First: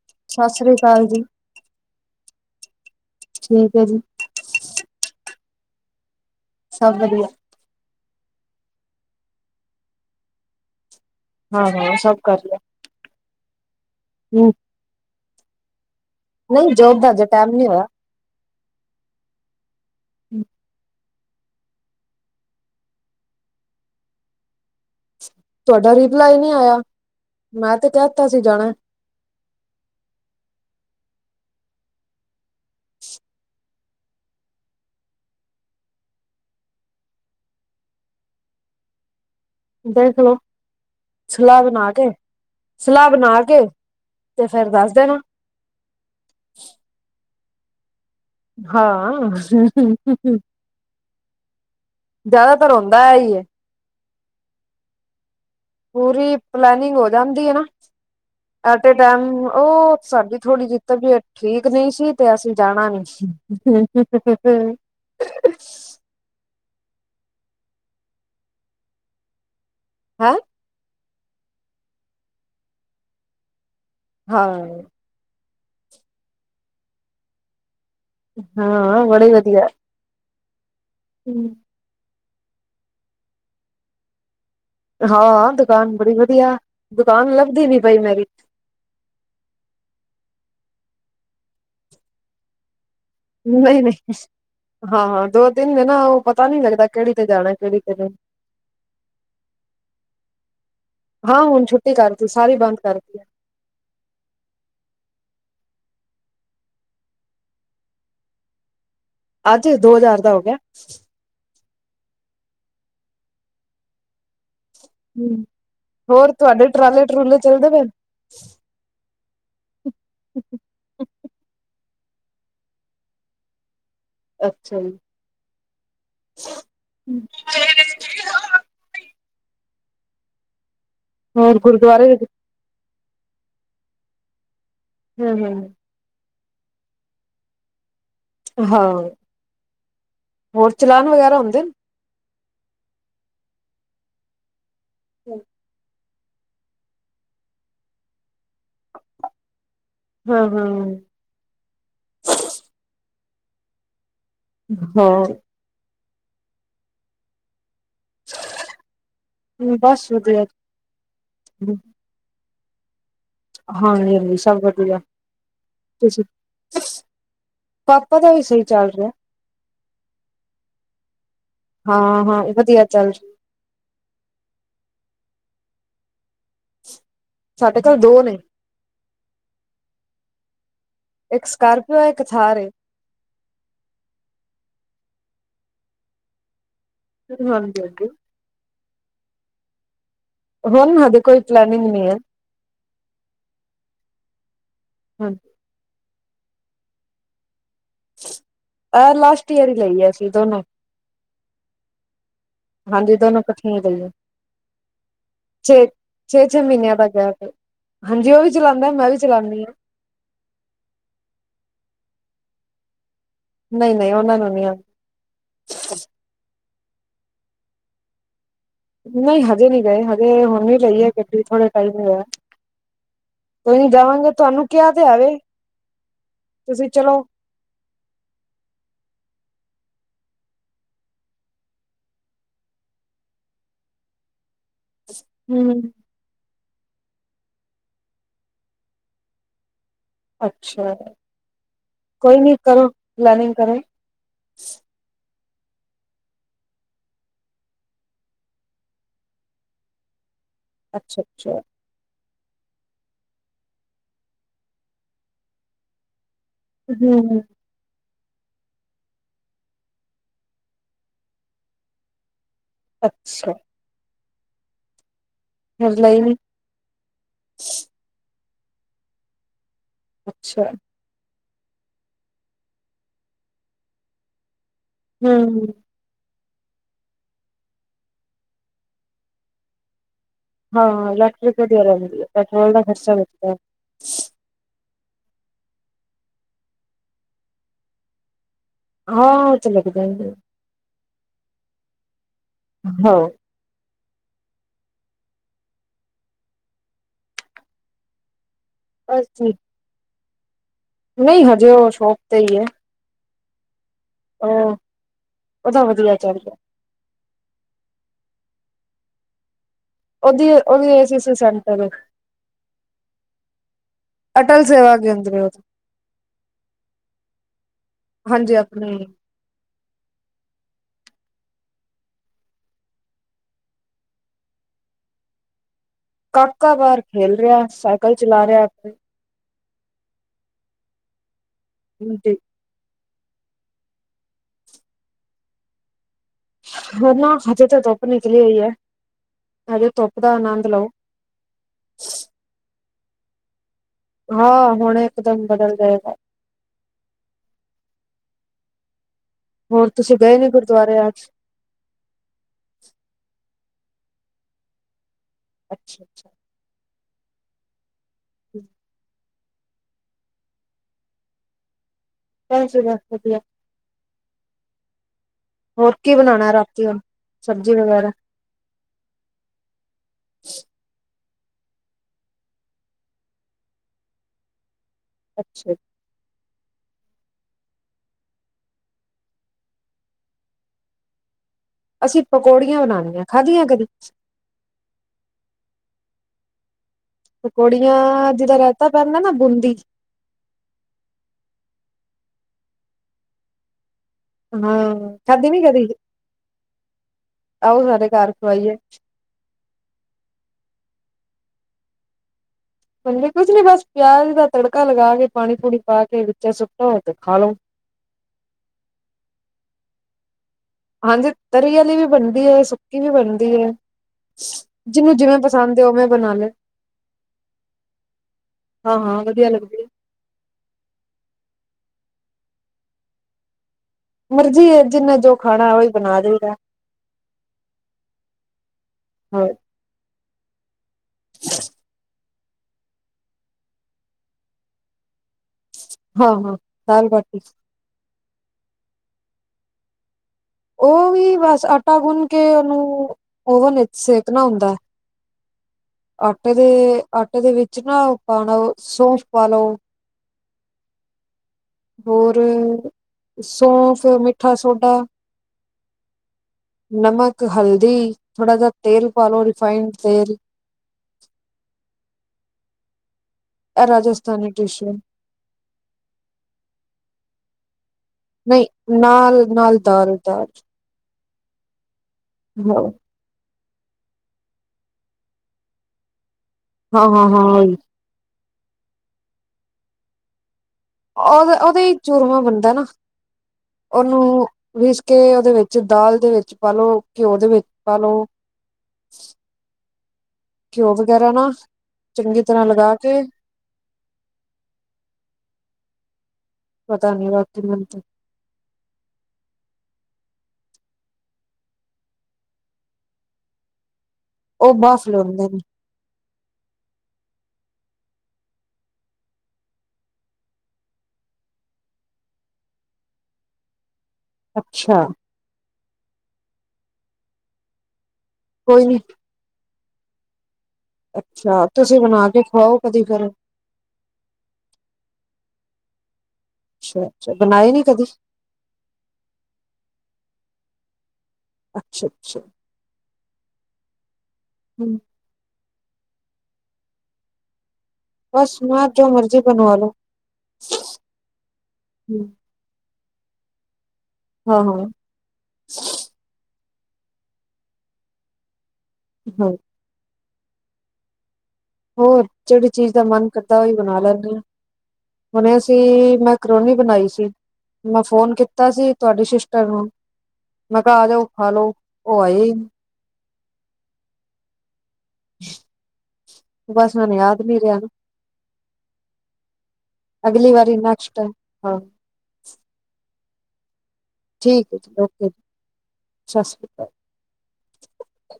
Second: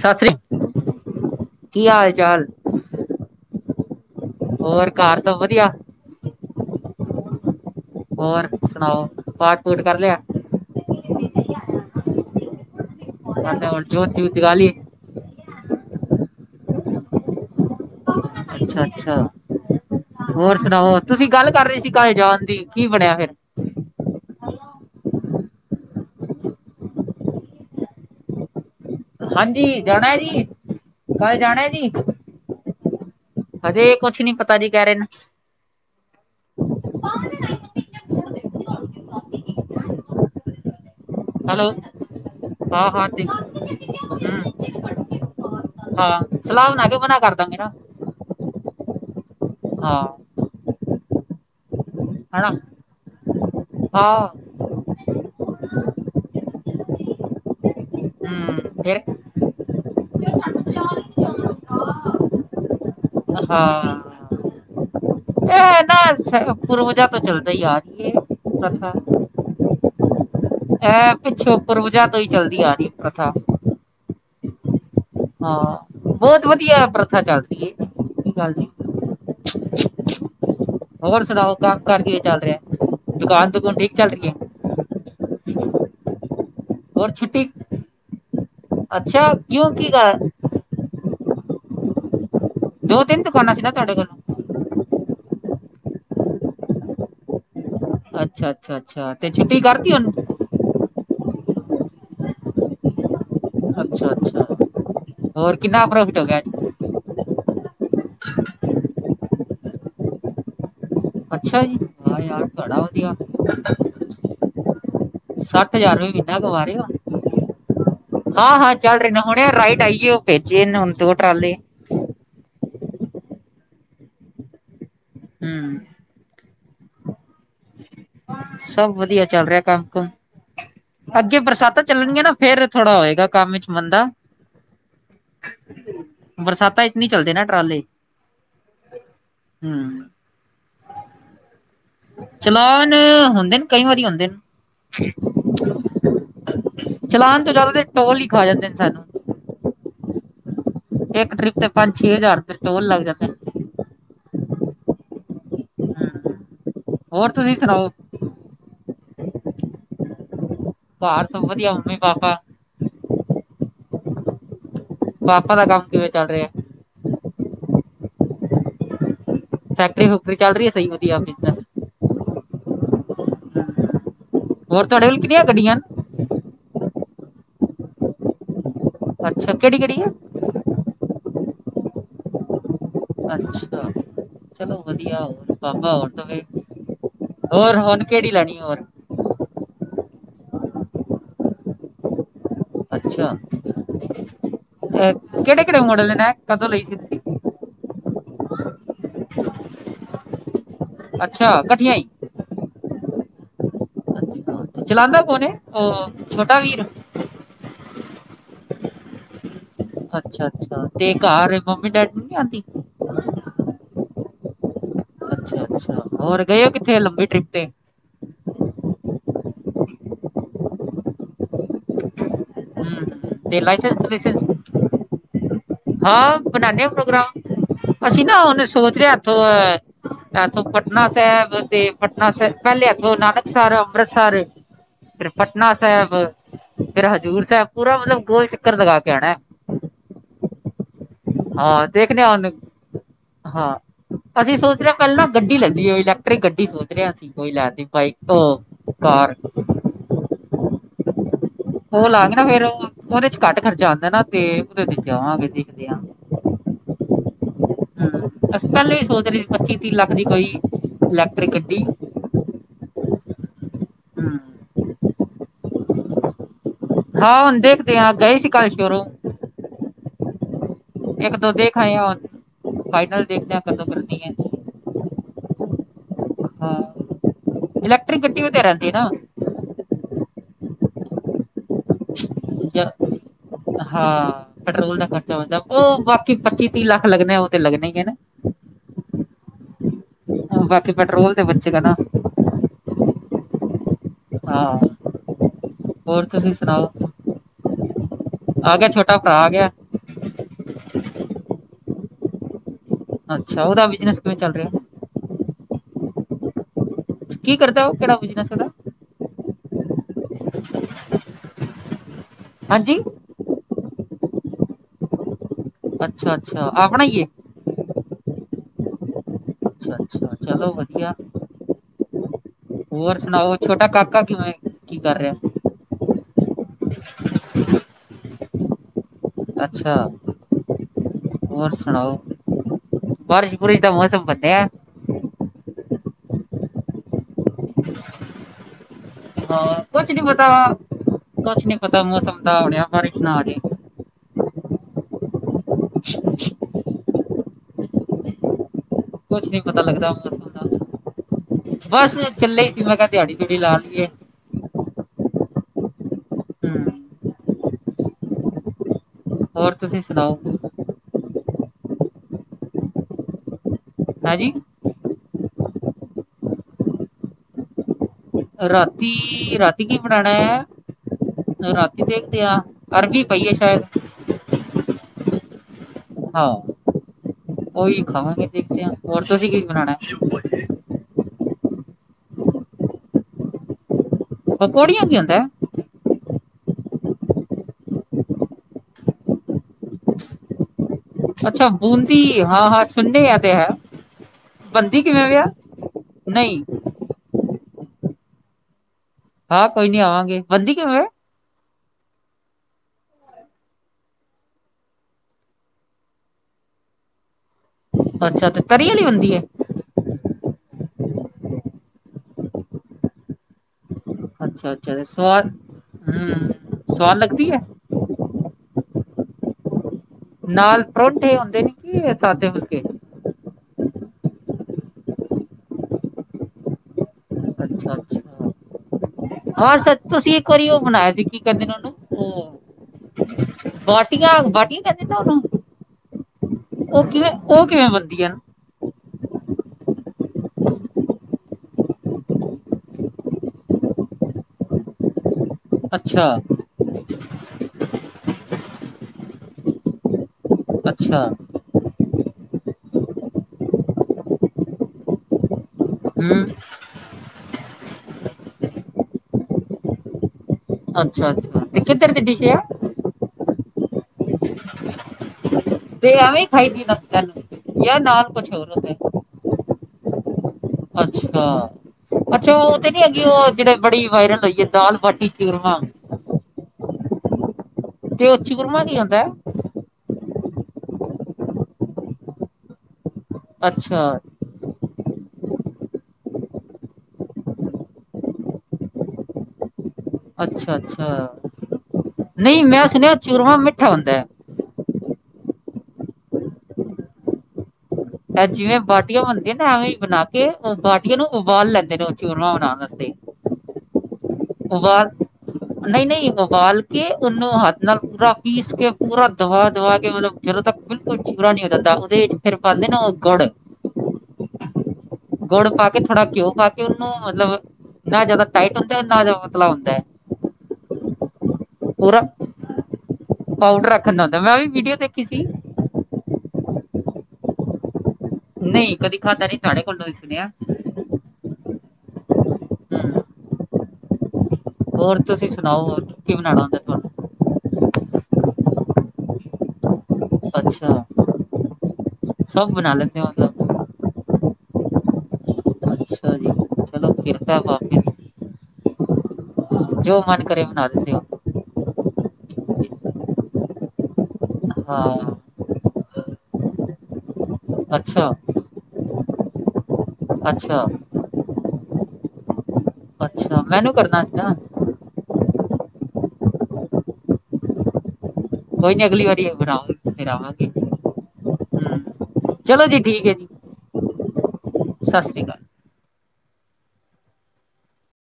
ਸਸ ਰੀ, ਸਤਿ ਸ੍ਰੀ ਅਕਾਲ ਜੀ ਕੀ ਹਾਲ ਚਾਲ ਠੀਕ ਹੈ ਜੀ। ਹੋਰ ਘਰ ਸਭ ਵਧੀਆ। ਸਭ ਵਧੀਆ। ਹੋਰ ਸੁਣਾਓ, ਪਾਠ ਪੂਠ ਕਰ ਲਿਆ। ਹਾਂ, ਹਾਂ ਸਭ ਕਰ ਲਿਆ। ਰਹਿੰਦੇ ਹੋਣੇ। ਜੋਤ ਜੂਤ ਹਮ ਜਗਾਲੀ। ਨਹੀਂ ਜੋਤ ਦਾ ਅਜੇ ਟਾਈਮ ਨਹੀਂ ਹੋਇਆ। ਅੱਛਾ, ਅੱਛਾ। ਹੋਰ ਸੁਣਾਓ ਤੁਸੀਂ ਗੱਲ ਕਰ ਰਹੇ ਸੀ ਘਰ ਜਾਣ ਦੀ ਕੀ ਬਣਿਆ ਫਿਰ। ਤੁਹਾਡਾ ਰਿਪਲਾਈ ਨਹੀਂ ਆਇਆ, ਮੈਂ ਤੇ ਕਹਿ ਦਿੱਤਾ ਸੀ ਜਾਣਾ। ਹਾਂਜੀ ਜਾਣਾ ਜੀ, ਕੱਲ ਜਾਣਾ ਜੀ। ਹਜੇ ਕੁਛ ਨੀ ਪਤਾ ਜੀ ਕਹਿ ਰਹੇ ਨੇ। ਦੇਖ ਲੋ। ਹੈਲੋ, ਹਾਂ -ਹਾਂ ਸਲਾਹ ਹੂੰ, ਬਣਾ ਕੇ ਤੇ ਫੇਰ ਦੱਸ ਦੇਣਾ ਹਾਂ ਸਲਾਹ ਬਣਾ ਕੇ ਬਣਾ ਕਰ ਦਸ ਦੋ ਗੇ ਨਾ। ਹਾਂ, ਹਨਾ ਜ਼ਿਆਦਾਤਰ ਹੁੰਦਾ ਇਹੀ ਹੈ। ਹਾਂ, ਪੂਰੀ ਪਲੈਨਿੰਗ ਹੋ ਜਾਂਦੀ ਹੈ ਨਾ। ਹਮ ਐਟ ਏ ਫਿਰ ਟੈਮ ਉਹ ਸਾਡੀ ਥੋੜੀ ਜਿਹੀ ਤਬੀਅਤ ਠੀਕ ਨਹੀਂ ਸੀ। ਤੇ ਅਸੀਂ ਜਾਣਾ ਨੀ। ਹਾਂ ਇਹ [unintelligible] ਨਾ ਸ- ਪੂਰਵਜਾਂ ਤੋਂ ਚਲਦਾ ਹੀ ਆ ਰਹੀ ਹੈ ਕਥਾ। ਹਮ ਹੈਂ ਹੈਂ, ਪਿੱਛੇ ਪਰਵਜਾ ਤੋਂ ਹੀ ਚੱਲਦੀ ਆ ਰਹੀ ਹੈ ਪ੍ਰਥਾ ਹਾਂ ਹਾਂ ਬਹੁਤ ਵਧੀਆ ਪ੍ਰਥਾ ਚੱਲਦੀ ਹੈ ਕੋਈ ਹਾਂ ਬੜੇ ਵਧੀਆ ਹ [inaudible] ਹੋਰ ਹਮ ਸੁਣਾਓ ਕੰਮ ਕਾਰ ਕੇ ਚੱਲ ਰਿਹਾ ਦੁਕਾਨ ਦੁਕਾਨ ਠੀਕ ਚੱਲ ਰਹੀ ਹੈ ਹਾਂ ਦੁਕਾਨ ਬੜੀ ਵਧੀਆ ਹੋਰ ਦੁਕਾਨ ਛੁੱਟੀ ਲੱਭਦੀ ਨੀ ਪਈ ਮੇਰੀ ਅੱਛਾ ਕਿਉਂ ਕੀ ਕਾਰ ਦੋ ਤਿੰਨ ਦੁਕਾਨਾਂ ਸੀ ਨਾ ਨਹੀਂ ਤੁਹਾਡੇ ਕੋਲ ਨਹੀਂ ਹਾਂ ਹਾਂ ਦੋ ਨੀ ਹੈ ਨਾ ਉਹ ਪਤਾ ਨੀ ਲੱਗਦਾ ਕਿਹੜੀ ਤੇ ਜਾਣਾ ਕਿਹੜੀ ਤੇ ਨਹੀਂ ਅੱਛਾ ਅੱਛਾ ਅੱਛਾ ਤੇ ਛੁੱਟੀ ਕਰਦੀ ਉਹਨੂੰ ਹਾਂ ਹੁਣ ਛੁੱਟੀ ਕਰਤੀ ਸਾਰੀ ਬੰਦ ਕਰਦੀ ਹੈ ਅੱਛਾ ਅੱਛਾ ਹੋਰ ਕਿੰਨਾ ਪ੍ਰੋਫਿਟ ਹੋ ਗਿਆ ਅੱਜ ਅੱਜ ਦੋ ਹਜ਼ਾਰ ਦਾ ਹੋ ਗਿਆ ਅੱਛਾ ਜੀ ਆਹ ਯਾਰ ਤੁਹਾਡਾ ਵਧੀਆ ਹਮ ਰੁਪਏ ਹੋਰ ਮਹੀਨਾ ਕਮਾ ਤੁਹਾਡੇ ਰਹੇ ਹੋ ਟਰਾਲੇ ਟਰੂਲੇ ਚੱਲਦੇ ਪਏ ਹਾਂ-ਹਾਂ ਚੱਲ ਰਹੇ ਨੇ ਹੁਣੇ ਰਾਈਟ ਇਹੀਓ ਉਹ ਨੇ ਭੇਜੇ ਹੁ ਟਰਾਲੇ ਅੱਛਾ ਜੀ। ਹਮ। [unintelligible] ਸਭ ਵਧੀਆ ਚੱਲ ਰਿਹਾ ਕੰਮ ਕੁਮ ਅੱਗੇ ਹੋਰ ਬਰਸਾਤਾਂ ਗੁਰਦੁਆਰੇ ਚੱਲਣਗੀਆਂ ਨਾ ਫੇਰ ਥੋੜਾ ਹੋਏਗਾ। ਦਾ ਕੰਮ ਵਿਚ ਮੰਦਾ ਹਮ [unintelligible] ਬਰਸਾਤਾਂ ਵਿਚ ਨੀ ਚੱਲਦੇ ਨਾ ਟਰਾਲੇ ਹਾਂ ਹੂੰ ਹੋਰ ਚਲਾਨ ਵਗੈਰਾ ਹੁੰਦੇ ਨੇ? ਚਲਾਨ ਹੁੰਦੇ ਨੇ ਕਈ ਵਾਰੀ ਹੁੰਦੇ ਨੇ। ਨੇ [unintelligible] ਚਲਾਾਨ ਤੋਂ ਜ਼ਿਆਦਾ ਟੋਲ ਹੀ ਖਾ ਜਾਂਦੇ ਨੇ ਸਾਨੂੰ ਹਾਂ। ਹਾਂ ਇੱਕ ਟ੍ਰਿਪ ਤੇ ਪੰਜ ਛੇ ਹਜ਼ਾਰ ਤੇ ਟੋਲ ਲੱਗ ਜਾਂਦੇ। ਨੇ ਹਾਂ। ਹੋਰ ਤੁਸੀਂ ਸੁਣਾਓ? ਹ ਬਸ ਵਧੀਆ ਬਾਹਰ ਸਭ ਵਧੀਆ ਮੰਮੀ ਪਾਪਾ? ਹਾਂਜੀ ਹਾਂਜੀ ਸਭ ਵਧੀਆ ਪਾਪਾ ਦਾ ਕੰਮ ਕਿਵੇਂ ਤੁਸੀਂ ਚੱਲ ਰਿਹਾ? ਪਾਪਾ ਦਾ ਵੀ ਸਹੀ ਚੱਲ ਰਿਹਾ। ਫੈਕਟਰੀ ਫੁਕਟਰੀ ਚੱਲ ਰਹੀ ਹੈ ਸਹੀ ਵਧੀਆ ਬਿਜਨਸ। ਹਾਂ ਹਾਂ ਵਧੀਆ ਚੱਲ ਰਿਹਾ ਹੋਰ ਤੁਹਾਡੇ ਕੋਲ ਕਿੰਨੀਆਂ ਗੱਡੀਆਂ ਹਨ। ਸਾਡੇ ਘਰ ਦੋ ਨੇ ਅੱਛਾ ਕਿਹੜੀ ਕਿਹੜੀ ਆ। ਇੱਕ ਸਕਾਰਪੀਓ ਇੱਕ ਥਾਰ ਏ। ਅੱਛਾ ਚਲੋ ਵਧੀਆ ਹੋਰ ਬਾਬਾ ਹੋਰ ਦਵੇ। ਹੋਰ ਹਾਂਜੀ ਹੁਣ ਹਾਂਜੀ। ਕਿਹੜੀ ਲੈਣੀ ਹੋਰ? ਹੋਣ ਮੇਰੀ ਕੋਈ ਪਲੈਨਿੰਗ ਨਹੀਂ ਹੈ। ਅੱਛਾ ਆਹ ਕਿਹੜੇ ਕਿਹੜੇ ਮੋਡਲ ਨੇ। ਕਦੋਂ ਲਈ ਸੀ ਤੁਸੀਂ? ਆਹ ਲਾਸਟ ਯੀਅਰ ਹੀ ਲਈ ਹੈ ਅਸੀ। ਕਿ ਦੋਨੋ ਅੱਛਾ ਇਕੱਠੀਆਂ ਹੀ। ਹਾਂਜੀ ਦੋਨੋ ਇਕੱਠੀਆਂ ਗਈਆਂ। ਚਲਾਂਦਾ ਕੌਣ ਏ ਉਹ ਛੋਟਾ ਛੇ ਵੀਰ? ਮਹੀਨਿਆਂ ਦਾ ਗੈਪ ਏ ਹਾਂਜੀ ਉਹ ਵੀ ਚਲਾਉਂਦਾ ਮੈਂ ਵੀ ਚਲਾਉਂਦੀ ਹਾਂ। ਅੱਛਾ ਅੱਛਾ ਤੇ ਘਰ ਮੰਮੀ ਡੈਡੀ ਨੂੰ ਨੀ ਆਓਂਦੀ ਨਹੀਂ ਨਹੀਂ ਉਹਨਾਂ ਨੂੰ ਨਹੀਂ ਆਉਂਦੀ। ਅੱਛਾ ਅੱਛਾ ਹੋਰ ਗਏ। ਕਿੱਥੇ ਲੰਬੀ ਟ੍ਰਿਪ ਤੇ। ਨਹੀਂ ਹਜੇ ਨਹੀਂ ਗਏ ਹਜੇ ਹੁਣ ਵੀ ਚਾਹੀਦੀ ਗੱਡੀ ਥੋੜਾ ਟਾਈਮ ਹੋਇਆ ਹਮ, ਤੇ ਕੋਈ ਨਹੀਂ ਲਾਇਸੈਂਸ ਜਾਵਾਂਗੇ ਲਾਇਸੈਂਸ ਤੁਹਾਨੂੰ ਕਿਹਾ ਤੇ ਹੈ ਵੇ। ਹਾਂ ਬਣਾਉਂਦੇ ਹਾਂ ਪ੍ਰੋਗਰਾਮ ਅਸੀਂ ਨਾ ਉਹਨੇ ਸੋਚ ਰਾਹੇ ਅੱਥੋ ਇਥੋਂ ਪਟਨਾ ਸਾਹਿਬ ਤੇ ਪਟਨਾ ਸਾਹਿਬ ਪਹਿਲੇ ਇਥੋਂ ਨਾਨਕਸਰ ਅੰਮ੍ਰਿਤਸਰ ਫਿਰ ਪਟਨਾ ਹਮ ਸਾਹਿਬ। ਫਿਰ ਹਜ਼ੂਰ ਸਾਹਿਬ ਪੂਰਾ ਮਤਲਬ ਗੋਲ ਚੱਕਰ ਲਗਾ ਕੇ ਆਉਣਾ। ਅੱਛਾ, ਹਾਂ ਕੋਈ ਹੁਣ ਨੀ ਕਰੋ ਪਲਨਿੰਗ ਹਾਂ ਕਰੋ। ਅਸੀਂ ਸੋਚ ਰਹੇ ਪਹਿਲਾਂ ਗੱਡੀ [inaudible] ਇਲੈਕਟ੍ਰਿਕ ਗੱਡੀ ਸੋਚ ਰਹੇ ਅਸੀ ਕੋਈ ਲੈਣ ਦੀ ਬਾਈਕ ਤੋਂ ਕਾਰ ਅੱਛਾ ਅੱਛਾ ਲਾਂਗੇ ਫਿਰ ਉਹ ਉਹਦੇ ਘੱਟ ਖਰਚਾ ਆਉਂਦਾ ਨਾ ਤੇ ਉਹਦੇ ਜਮਾਗੇ ਦੇ ਕਿਦੇ ਹਮ ਹਮ ਅਸੀਂ ਪਹਿਲੇ ਵੀ ਸੋਚ ਰਹੇ ਸੀ ਪੱਚੀ ਤੀਹ ਲੱਖ ਦੀ ਕੋਈ ਇਲੈਕਟ੍ਰਿਕ ਗੱਡੀ ਅੱਛਾ ਹਮ ਫਿਰ ਲਈ ਹਾਂ ਹੁਣ ਦੇਖਦੇ ਹਾਂ ਗਏ ਸੀ [inaudible] ਅੱਛਾ ਇੱਕ ਦੋ ਦੇਖਏ ਔਰ ਫਾਈਨਲ ਦੇਖਦੇ ਕਦ ਕਰਦੀ ਹੈ ਹਮ ਹਾਂ ਇਲੈਕਟ੍ਰਿਕ ਗੱਡੀ ਵਧਿਆ ਰਹਿੰਦੀ ਨਾ ਹਾਂ ਇਲੈਕਟ ਵਧੀਆ ਰਹਦੀ, ਪੈਟਰੋਲ ਜ ਦਾ ਖਰਚਾ ਵਧੀਆ ਹਾਂ ਪੈਟਰੋਲ ਦਾ ਖਰਚਾ ਉਹ ਬਾਕੀ ਪੱਚੀ ਤੀਹ ਲੱਖ ਲੱਗਣੇ ਉਹ ਤੇ ਲੱਗਣੇ ਹੀ ਹੈ ਨਾ ਹਾਂ ਔਹ ਤਾ ਲਗਨੇ ਹਮ ਬਾਕੀ ਪੈਟਰੋਲ ਤੇ ਬਚੇਗਾ ਨਾ ਹਾਂ ਆਹ ਹੋਰ ਤੁਸੀਂ ਸੁਣਾਓ ਆ ਗਿਆ ਛੋਟਾ ਬਸ ਭਰਾ ਆ ਠੀਕ ਗਿਆ ਨਹੀਂ ਹਜੇ ਉਹ ਸ਼ੋਪ ਤੇ ਹੀ ਹੈ ਅੱਛਾ ਉਹਦਾ ਵੀ ਬਿਜਨਿਸ ਚੱਲ ਰਿਹਾ ਦੀਵਾ ਚੱਲ ਪਿਆ। ਕੀ ਕਰਦਾ ਉਹ ਕਿਹੜਾ ਬਿਜ਼ਨਸ ਹੈਗਾ? ਓਦੀ ੳਦੀ ਏ ਸੀ ਸੀ ਸੈਂਟਰ। ਹਾਂਜੀ ਅਟਲ ਸੇਵਾ ਕੇਂਦਰ। ਅੱਛਾ ਅੱਛਾ ਆਪਣਾ ਏ। ਹਾਂਜੀ ਆਪਣੀ ਹੈ। ਅੱਛਾ ਅੱਛਾ ਚਲੋ ਵਧੀਆ ਹੋਰ ਸੁਣਾਓ ਛੋਟਾ ਕਾਕਾ ਕਿਵੇਂ ਕੀ ਕਰ ਰਿਹਾ ਹੈ? ਕਾਕਾ ਬਾਹਰ ਖੇਲ ਰਿਹਾ ਹੈ ਸਾਈਕਲ ਚਲਾ ਰਿਹਾ ਹੈ। ਹੂੰ। ਅੱਛਾ। ਹੋਰ ਸੁਣਾਓ? ਆਪਣੇ ਬਾਰਿਸ਼ ਬੁਰਿਸ਼ ਦਾ ਮੌਸਮ ਬਣਿਆ ਹੈ? ਹਨਾ। ਹਜੇ ਤਾਂ ਧੁੱਪ ਨਿਕਲੀ ਹੋਈ ਹੈ ਹਜੇ ਕੁਛ ਧੁੱਪ ਨੀ ਦਾ ਪਤਾ ਆਨੰਦ ਲਓ। ਕੁਛ ਨੀ ਪਤਾ ਮੌਸਮ ਦਾ ਹੋਣਿਆ ਬਾਰਿਸ਼ ਤਾਂ ਆ ਗਈ। ਹਾਂ ਹੁਣ ਇਕ ਦਮ ਬਦਲ ਜਾਏਗਾ। ਕੁਛ ਨੀ ਪਤਾ ਹੋਰ ਲੱਗਦਾ ਤੁਸੀਂ ਗਏ ਨੀ ਮਸੌਮ ਦਾ ਗੁਰਦੁਆਰੇ ਅੱਜ ਬਸ ਇਕੱਲੇ ਸੀ ਮੈਂ ਕਿਹਾ ਦਿਹਾੜੀ ਦਿਹਾੜੁ ਲਾ। ਕੀ ਏ? ਅੱਛਾ, ਅੱਛਾ। ਹੂੰ। ਹੋਰ ਤੁਸੀਂ ਸੁਣਾਓ? ਭੈਣ ਜੀ ਬਸ ਵਧੀਆ। ਹਾਂਜੀ। ਹੋਰ ਕੀ ਬਣਾਣਾ, ਰਾਤੀ ਹੁਣ ਸਬਜ਼ੀ ਵਗੈਰਾ ਰਾਤੀ- ਰਾਤੀ। ਤੁਸੀਂ ਕੀ ਬਣਾਣਾ ਐ? ਰਾਤੀ ਦੇਖਦੇ ਆ ਅਰਬੀ ਪਈਏ ਸ਼ਾਇਦ। ਅੱਛਾ। ਹਾਂ ਉਹੀ ਖਾਵਾਂਗੇ ਦੇਖਦਿਆਂ, ਹੋਰ ਤੁਸੀਂ ਕੀ ਬਣਾਣਾ। ਅਸੀਂ ਪਕੌੜੀਆਂ ਬਣਾਨੀਆਂ ਖਾਧੀਆਂ ਕਦੀ। ਪਕੌੜੀਆਂ ਕੀ ਹੁੰਦਾ ਐ? ਪਕੌੜੀਆਂ ਜਿਦਾ ਰੈਤਾ ਪੈਂਦਾ ਨਾ ਬੂੰਦੀ ਚ ਅੱਛਾ ਬੂੰਦੀ ਹਾਂ -ਹਾਂ ਸੁਣਿਆ ਤੇ ਹੈ। ਬੰਦੀ ਹੂੰ ਕਿਵੇਂ ਵਿਆ ਖਾਦੀ ਨਹੀਂ ਕਦੀ। ਨਹੀਂ ਆਓ ਸਾਡੇ ਘਰ ਖਵਾਈਏ। ਹਾਂ ਕੋਈ ਨੀ ਆਵਾਂਗੇ, ਬਣਦੀ ਕਿਵੇਂ ਐ। ਬਣਦੀ ਕੁਝ ਨੀ ਬਸ ਪਿਆਜ ਦਾ ਤੜਕਾ ਲਗਾ ਕੇ ਪਾਣੀ ਪੂਣੀ ਪਾ ਕੇ ਵਿੱਚ ਸੁੱਟੋ ਤੇ ਖਾ ਲੋ। ਅੱਛਾ ਤੇ ਤਰੀ ਆਲੀ ਬਣਦੀ ਐ। ਹਾਂਜੀ ਤਰੀ ਵਾਲੀ ਵੀ ਬਣਦੀ ਐ, ਸੁੱਕੀ ਵੀ ਬਣਦੀ ਐ। ਅੱਛਾ -ਅੱਛਾ ਤੇ ਸੁਆਦ ਉਵੇਂ ਬਣਾ ਲੈ ਹੂੰ ਸੁਆਦ ਲੱਗਦੀ ਹੈ। ਹਾਂ ਹਾਂ ਵਧੀਆ ਲੱਗਦੀ ਹੈ। ਨਾਲ ਪਰੋਠੇ ਹੁੰਦੇ ਨੇ ਕਿ ਸਾਦੇ ਫੁਲਕੇ ਮਰਜੀ ਜਿੰਨਾ ਜੋ ਖਾਣਾ ਉਹੀ ਬਣਾ ਦਈਦਾ। ਅੱਛਾ- ਅੱਛਾ ਹਾਂ ਸੱਚ ਤੁਸੀਂ ਕਰਿਓ ਬਣਾਇਆ ਸੀ ਕੀ ਕਹਿੰਦੇ ਨੇ ਉਹਨੂੰ ਉ ਬਾਟੀਆਂ- ਬਾਟੀਆਂ ਕਹਿੰਦੇ ਨੇ ਹਾਂ ਹਾਂ ਉਹਨੂੰ। ਉਹ ਦਾਲ ਕਿਵੇਂ ਬਾਟੀ ਉਹ ਕਿਵੇਂ ਬਣਦਾ। [inaudible] ਉਹ ਵੀ ਬਸ ਆਟਾ ਗੁੰਨ ਕੇ ਉਹਨੂੰ ਓਵਨ ਵਿੱਚ ਸੇਕਣਾ ਹੁੰਦਾ ਹੈ। ਅੱਛਾ ਆਟੇ ਦੇ ਆਟੇ ਦੇ ਵਿੱਚ ਨਾ ਪਾਣਾ ਸੌਂਫ ਪਾਲੋ। ਅੱਛਾ, ਹੋਰ ਸੌਂਫ, ਮਿੱਠਾ ਸੋਡਾ ਹੂੰ ਨਮਕ, ਹਲਦੀ ਦੇ ਥੋੜਾ ਜਿਹਾ ਤੇਲ ਪਾਲੋ ਰਿਫਾਈੰਡ ਤੇਲ। ਅੱਛਾ -ਅੱਛਾ ਤੇ ਕਿੱਧਰ ਦੀ ਡਿਸ਼ ਐ। ਇਹ ਰਾਜਸਥਾਨੀ ਡਿਸ਼ ਮੈਮ। ਤੇ ਐਵੇਂ ਖਾਈਦੀ ਨਾ ਤਹਾਨੂੰ। ਨਹੀਂ ਨਾਲ ਨਾਲ ਦਾਲ ਦਾਲ ਅੱਛਾ ਅੱਛਾ ਉਹ ਹਾਂ ਤੇ ਨੀ ਹੈਗੀ ਜਿਹੜੇ ਬੜੀ ਵਾਇਰਲ ਹੋਈ ਹੈ ਦਾਲ ਬਾਟੀ ਚੂਰਮਾ ਹਾਂ ਹਾਂ ਹਾਂ ਤੇ ਉਹ ਚੂਰਮਾ ਆਉਂਦਾ। ਉਹ ਉਹਦੇ ਹੀ ਚੂਰਮਾ ਬਣਦਾ ਨਾ ਅੱਛਾ ਉਹਨੂੰ ਪੀਸ ਕੇ ਉਹਦੇ ਵਿੱਚ ਵਿੱਚ ਦਾਲ ਦੇ ਵਿੱਚ ਪਾਲੋ ਘਿਓ ਦੇ ਵਿੱਚ ਪਾਲੋ ਅੱਛਾ ਘਿਓ ਅੱਛਾ ਵਗੈਰਾ ਨਾ ਚੰਗੀ ਨਹੀਂ ਤਰ੍ਹਾਂ ਮੈਂ ਲਗਾ ਸੁਣਿਆ ਕੇ ਚੂਰਮਾ ਮਿੱਠਾ ਹੁੰਦਾ ਹੈ। ਪਤਾ ਨੀ ਬਾਕ ਤੇ ਜਿਵੇਂ ਬਾਟੀਆਂ ਬਣਦੀਆਂ ਨਾ ਐਵੇਂ ਹੀ ਬਣਾ ਕੇ ਬਾਟੀਆਂ ਨੂੰ ਉਬਾਲ ਲੈਂਦੇ ਨੇ ਉਹ ਚੂਰਮਾ ਬਣਾਉਣ ਵਾਸਤੇ ਉਹ ਉਬਾਲ ਬਾਫਲੇ ਹੁੰਦੇ ਨੇ ਨਹੀਂ ਨਹੀਂ ਉਬਾਲ ਕੇ ਉਹਨੂੰ ਹੱਥ ਨਾਲ ਪੂਰਾ ਪੀਸ ਕੇ ਪੂਰਾ ਦਵਾ ਦਵਾ ਕੇ ਮਤਲਬ ਜਦੋਂ ਤੱਕ ਬਿਲਕੁਲ ਚੂਰਾ ਨੀ ਹੋ ਜਾਂਦਾ ਉਹਦੇ ਚ ਫਿਰ ਬਣਦੇ ਨੇ ਪਕੌੜੇ ਅੱਛਾ ਗੁੜ ਪਾ ਕੇ ਥੋੜਾ ਘਿਓ ਪਾ ਕੇ ਕਿ ਉਹਨੂੰ ਮਤਲਬ ਨਾਲ ਜਿਆਦਾ ਟਾਈਟ ਕੋਈ ਨੀ ਹੁੰਦਾ ਨਾ ਜਿਆਦਾ ਪਤਲਾ ਹੁਣਦੇ ਦਾ ਅੱਛਾ ਤੁਸੀਂ ਬਣਾ ਕੇ ਖਵਾਓ ਕਦੀ ਫੇਰ ਪਾਊਡਰ ਰੱਖਣ ਦਾ ਹੁੰਦਾ ਮੈਂ ਵੀ ਵੀਡੀਓ ਦੇਖੀ ਸੀ ਬਣਾਏ ਨੀ ਕਦੀ, ਨਹੀਂ ਕਦੀ ਖਾਧਾ ਨੀ ਤੁਹਾਡੇ ਕੋਲੋਂ ਵੀ ਸੁਣਿਆ। ਅੱਛਾ ਅੱਛਾ, ਹਮ, ਹਮ ਹੋਰ ਤੁਸੀਂ ਸੁਣਾਓ ਹੋਰ ਕੀ ਬਣਾਣਾ ਔਦਾ ਤੁਹਾਨੂੰ ਬਸ ਨਾ ਜੋ ਮਰਜ਼ੀ ਬਣਵਾ ਲੋ ਅੱਛਾ ਹੂੰ, ਸਭ ਬਣਾ ਲ ਔ, ਹਾਂ ਹਾਂ, ਚਲੋ ਕਿਰਪਾ ਬਾਬੇ ਦੀ ਹੂੰ ਜੋ ਮਨ ਕਰੇ ਨਾਲ ਬਣਾ ਦਿਨੀ ਆ, ਹੋਰ ਜਿਹੜੀ ਚੀਜ਼ ਦਾ ਮਨ ਕਰਦਾ ਉਹੀ ਬਣਾ ਲੈਂਨੀ ਐ। ਹੁਣੇ ਅਸੀ ਮੈਂ ਕਰੋਨੀ ਬਣਾਈ ਸੀ। ਮੈਂ ਅੱਛਾ ਫੋਨ ਕੀਤਾ ਸੀ ਤੁਹਾਡੀ ਸ ਕਰੋ ਅੱਛਾ ਮੈਂ ਕੇਹਾ ਆ ਜਾ ਔ, ਖਾ ਲੋੋ ਉਹ ਆਏ ਹੂੰ, [unintelligible] ਅੱਛਾ ਮੈਨੂੰ ਕਰਨਾ ਸੀ ਨਾ, ਬਸ ਹੁਣ ਯਾਦ ਨੀ ਰਿਹਾ ਨਾ। ਕੋਈ ਨੀ ਅਗਲੀ ਵਾਰੀ ਬਣਾਵਗੇ ਫਿਰ ਅਗਲੀ ਆਵਾਂਗੇ, ਵਾਰੀ ਨੈਕਸਟ ਟਾਈਮ ਹੂ ਹਾਂ ਚਲੋ ਜੀ ਠੀਕ ਹੈ। ਠੀਕ, [unintelligible] ਠੀਕ ਹੈ ਜੀ, ਔਕੇ ਜੀ। ਸਤਿ ਸ਼੍ਰੀ ਅਕਾਲ।